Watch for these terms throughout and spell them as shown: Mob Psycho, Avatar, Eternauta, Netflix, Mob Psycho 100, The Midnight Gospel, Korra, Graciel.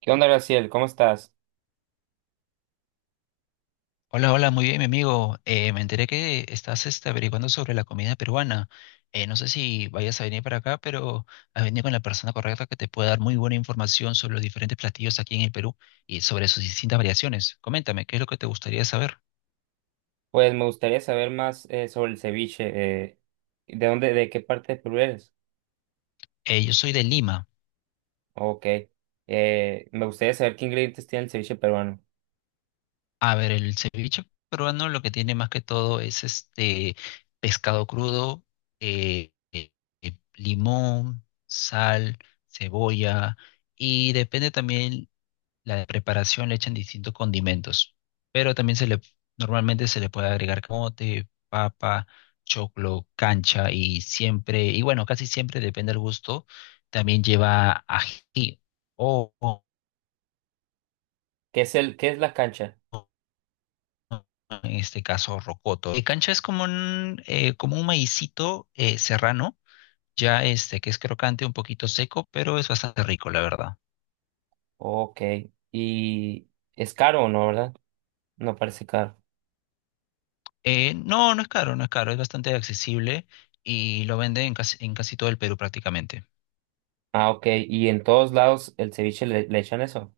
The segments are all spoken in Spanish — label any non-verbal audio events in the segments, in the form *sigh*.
¿Qué onda, Graciel? ¿Cómo estás? Hola, hola, muy bien, mi amigo. Me enteré que estás averiguando sobre la comida peruana. No sé si vayas a venir para acá, pero has venido con la persona correcta que te puede dar muy buena información sobre los diferentes platillos aquí en el Perú y sobre sus distintas variaciones. Coméntame, ¿qué es lo que te gustaría saber? Pues me gustaría saber más sobre el ceviche. ¿De dónde, de qué parte de Perú eres? Yo soy de Lima. Ok. Me gustaría saber qué ingredientes tiene el ceviche peruano. A ver, el ceviche peruano lo que tiene más que todo es este pescado crudo, eh, eh, limón, sal, cebolla. Y depende también la de preparación le echan distintos condimentos, pero también normalmente se le puede agregar camote, papa, choclo, cancha y siempre, y bueno, casi siempre depende del gusto, también lleva ají o ¿Qué es el, qué es la cancha? en este caso rocoto. Cancha es como un maicito serrano, ya este que es crocante, un poquito seco, pero es bastante rico, la verdad. Ok. ¿Y es caro o no, verdad? No parece caro. No, no es caro, no es caro, es bastante accesible y lo venden en casi todo el Perú prácticamente. Ah, ok. ¿Y en todos lados el ceviche le, le echan eso?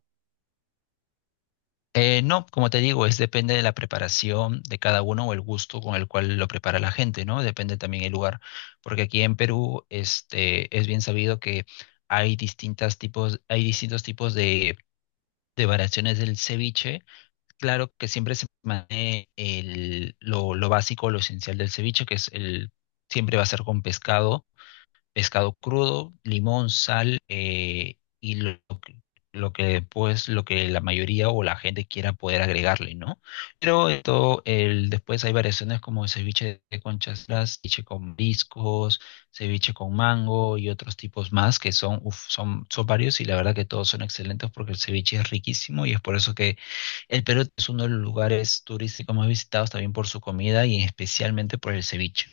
No, como te digo, es depende de la preparación de cada uno o el gusto con el cual lo prepara la gente, ¿no? Depende también el lugar, porque aquí en Perú, este, es bien sabido que hay distintas tipos, hay distintos tipos de variaciones del ceviche. Claro que siempre se mantiene lo básico, lo esencial del ceviche, que es el, siempre va a ser con pescado crudo, limón, sal y lo que pues lo que la mayoría o la gente quiera poder agregarle, ¿no? Pero esto el después hay variaciones como ceviche de conchas, las ceviche con discos, ceviche con mango y otros tipos más que son uf, son varios y la verdad que todos son excelentes porque el ceviche es riquísimo y es por eso que el Perú es uno de los lugares turísticos más visitados también por su comida y especialmente por el ceviche.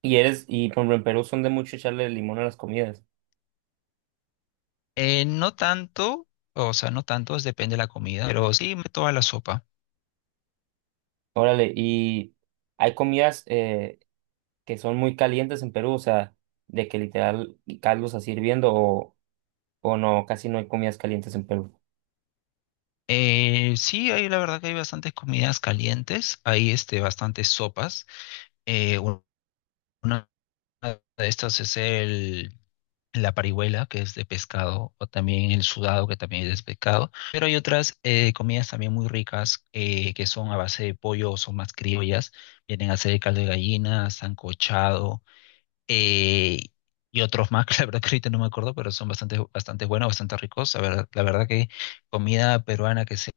Y eres, y por ejemplo en Perú son de mucho echarle limón a las comidas. No tanto, o sea, no tantos, depende de la comida, pero toda la sopa. Órale, ¿y hay comidas que son muy calientes en Perú? O sea, de que literal caldos así hirviendo o no, casi no hay comidas calientes en Perú. Sí, hay la verdad que hay bastantes comidas calientes, hay este, bastantes sopas. Eh, un- una de estas es el, la parihuela, que es de pescado, o también el sudado, que también es de pescado. Pero hay otras comidas también muy ricas que son a base de pollo, son más criollas, vienen a ser caldo de gallina, sancochado. eh, y otros más, *laughs* que la verdad que ahorita no me acuerdo, pero son bastante, bastante buenos, bastante ricos. La verdad que comida peruana que sea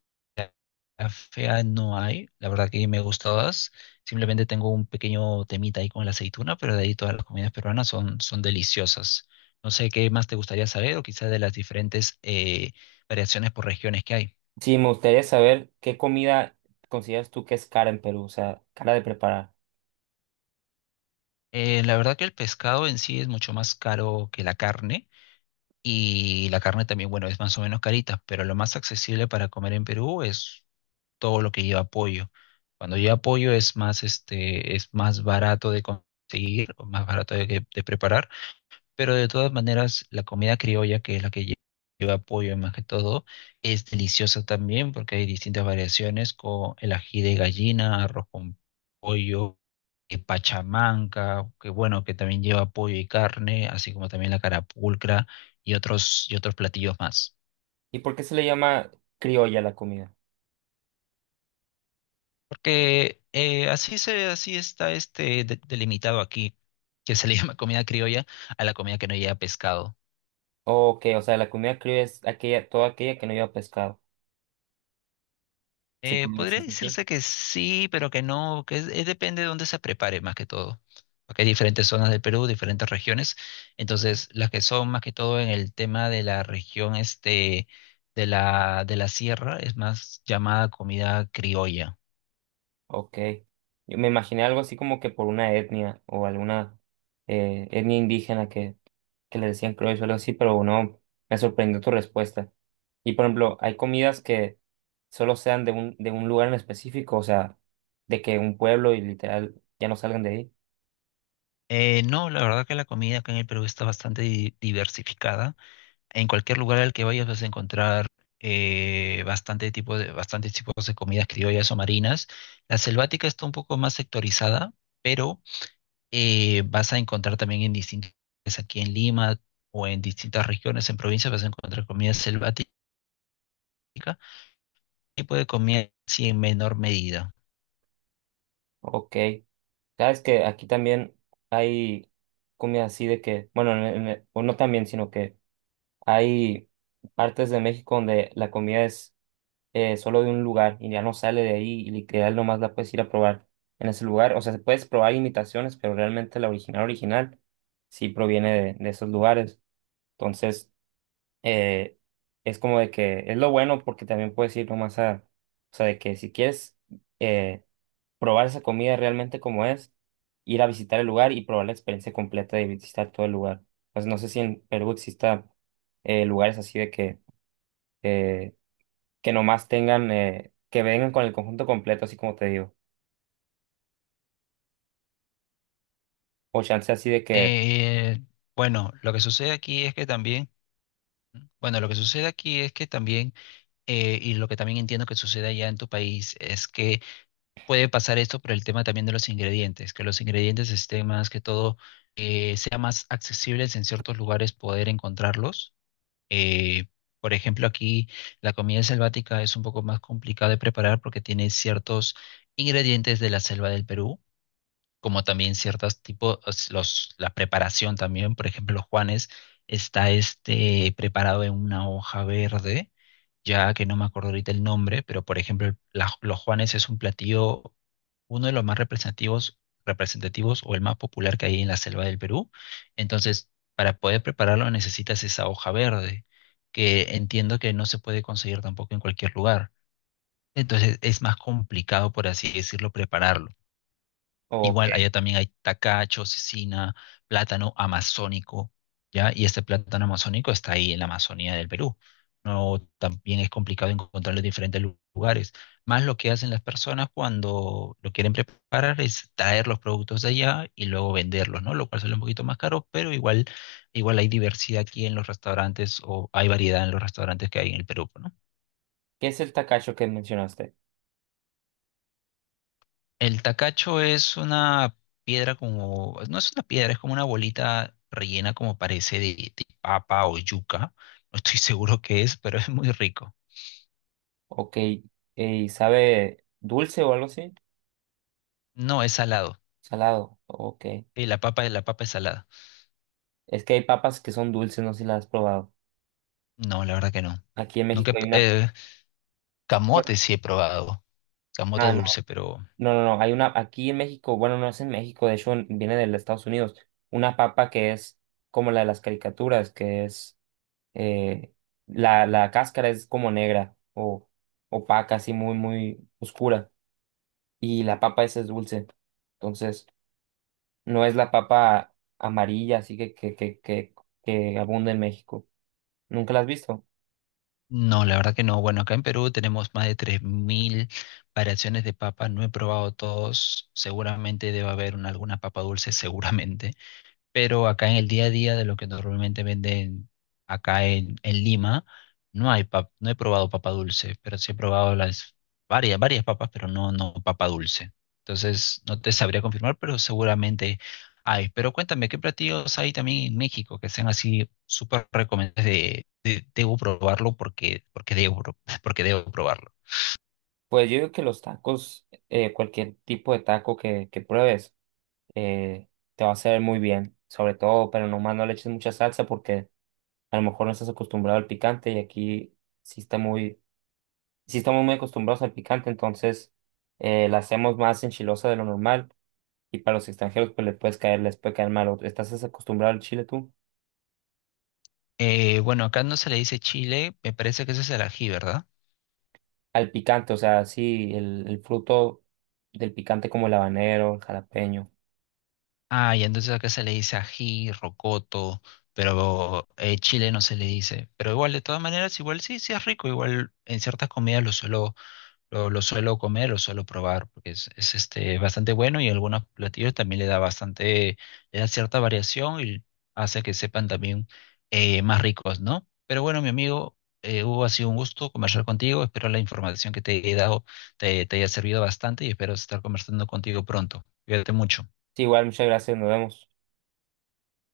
fea no hay. La verdad que me gustan todas. Simplemente tengo un pequeño temita ahí con la aceituna, pero de ahí todas las comidas peruanas son, son deliciosas. No sé qué más te gustaría saber o quizás de las diferentes variaciones por regiones que hay. Sí, me gustaría saber qué comida consideras tú que es cara en Perú, o sea, cara de preparar. La verdad que el pescado en sí es mucho más caro que la carne. Y la carne también, bueno, es más o menos carita, pero lo más accesible para comer en Perú es todo lo que lleva pollo. Cuando lleva pollo es más, este, es más barato de conseguir, o más barato de, que- de preparar pero de todas maneras, la comida criolla, que es lleva pollo más que todo, es deliciosa también porque hay distintas variaciones con el ají de gallina, arroz con pollo, pachamanca, que bueno, que también lleva pollo y carne, así como también la carapulcra y otros platillos más. ¿Y por qué se le llama criolla a la comida? Porque así se, así está este delimitado aquí, que se le *laughs* llama comida criolla a la comida que no lleva pescado. O que, o sea, la comida criolla es aquella, toda aquella que no lleva pescado. Sí, podría Podría decirse así. decirse que sí, pero que no, es depende de dónde se prepare más que todo. Porque hay diferentes zonas del Perú, diferentes regiones. Entonces, las que son más que todo en el tema de la región este de de la sierra es más llamada comida criolla. Ok. Yo me imaginé algo así como que por una etnia o alguna etnia indígena que le decían criollos o algo así, pero no, me sorprendió tu respuesta. Y por ejemplo, hay comidas que solo sean de un lugar en específico, o sea, de que un pueblo y literal ya no salgan de ahí. No, la verdad que la comida acá en el Perú está bastante diversificada. En cualquier lugar al que vayas vas a encontrar bastante tipo de, bastantes tipos de comidas criollas o marinas. La selvática está un poco más sectorizada, pero vas a encontrar también en distintas, aquí en Lima o en distintas regiones, en provincias, vas a encontrar comida selvática, tipo de comida sí, en menor medida. Ok. Sabes que aquí también hay comida así de que, bueno, en- o no también, sino que hay partes de México donde la comida es solo de un lugar y ya no sale de ahí y literal nomás la puedes ir a probar en ese lugar. O sea, se puedes probar imitaciones, pero realmente la original original sí proviene de esos lugares. Entonces, eh, es como de que es lo bueno porque también puedes ir nomás a, o sea, de que si quieres eh, probar esa comida realmente como es, ir a visitar el lugar y probar la experiencia completa de visitar todo el lugar. Pues no sé si en Perú exista lugares así de eh, que nomás tengan, que vengan con el conjunto completo, así como te digo. O chance así de que, Eh, bueno, lo que sucede aquí es que también, y lo que también entiendo que sucede allá en tu país, es que puede pasar esto por el tema también de los ingredientes, que los ingredientes estén más que todo, sea más accesibles en ciertos lugares poder encontrarlos. Eh, por ejemplo, aquí la comida selvática es un poco más complicada de preparar porque tiene ciertos ingredientes de la selva del Perú, como también ciertos tipos, los, la preparación también, por ejemplo, los Juanes está este preparado en una hoja verde, ya que no me acuerdo ahorita el nombre, pero por ejemplo, los Juanes es un platillo uno de los más representativos, representativos o el más popular que hay en la selva del Perú. Entonces, para poder prepararlo necesitas esa hoja verde, que entiendo que no se puede conseguir tampoco en cualquier lugar. Entonces, es más complicado, por así decirlo, prepararlo. o Igual que, allá también hay tacacho, cecina, plátano amazónico, ¿ya? Y este plátano amazónico está ahí en la Amazonía del Perú. No, también es complicado encontrarlo en diferentes lugares. Más lo que hacen las personas cuando lo quieren preparar es traer los productos de allá y luego venderlos, ¿no? Lo cual sale un poquito más caro, pero igual, igual hay diversidad aquí en los restaurantes o hay variedad en los restaurantes que hay en el Perú, ¿no? ¿qué es el tacacho que mencionaste? El tacacho es una piedra como, no es una piedra, es como una bolita rellena como parece de papa o yuca. No estoy *laughs* seguro qué es, pero es muy rico. Ok, ¿sabe dulce o algo así? No, es salado. Salado, ok. Sí, la papa es salada. Es que hay papas que son dulces, no sé si las has probado. No, la verdad que no. Aquí en Nunca, he México hay pr- una... camote bueno, sí he probado, camote ah, no, dulce, pero no, no, no, hay una, aquí en México, bueno, no es en México, de hecho en- viene de Estados Unidos, una papa que es como la de las caricaturas, que es eh, la, la cáscara es como negra o opaca, así muy, muy oscura. Y la papa esa es dulce. Entonces, no es la papa amarilla, así que abunda en México. ¿Nunca la has visto? no, la verdad que no. Bueno, acá en Perú tenemos más de 3000 variaciones de papa. No he probado todos. Seguramente debe haber alguna papa dulce, seguramente pero acá en el día a día de lo que normalmente venden acá en Lima, no hay no he probado papa dulce, pero sí he probado las varias papas, pero no, no papa dulce. Entonces, no te sabría confirmar, pero seguramente hay. Pero cuéntame, ¿qué platillos hay también en México que sean así súper recomendables debo probarlo porque, porque *laughs* porque debo probarlo? Pues yo digo que los tacos, cualquier tipo de taco que pruebes, eh, te va a hacer muy bien. Sobre todo, pero nomás no le eches mucha salsa porque a lo mejor no estás acostumbrado al picante y aquí sí está muy sí estamos muy acostumbrados al picante, entonces la hacemos más enchilosa de lo normal y para los extranjeros pues les puedes caer, les puede caer mal. O- ¿Estás acostumbrado al chile tú? Bueno, acá no se le dice chile, me parece que ese es el ají, ¿verdad? Al picante, o sea, sí, el fruto del picante como el habanero, el jalapeño. Ah, y entonces acá se le dice ají, rocoto, pero chile no se le dice. Pero igual, de todas maneras, igual sí, sí es rico. Igual en ciertas comidas lo suelo comer, lo suelo probar, porque este, bastante bueno y algunos platillos también le da bastante, le da cierta variación y hace que sepan también más ricos, ¿no? Pero bueno, mi amigo, Hugo, ha sido un gusto conversar contigo. Espero la información que te he dado te haya servido bastante y espero estar conversando contigo pronto. Cuídate mucho. Sí, igual, muchas gracias, nos vemos.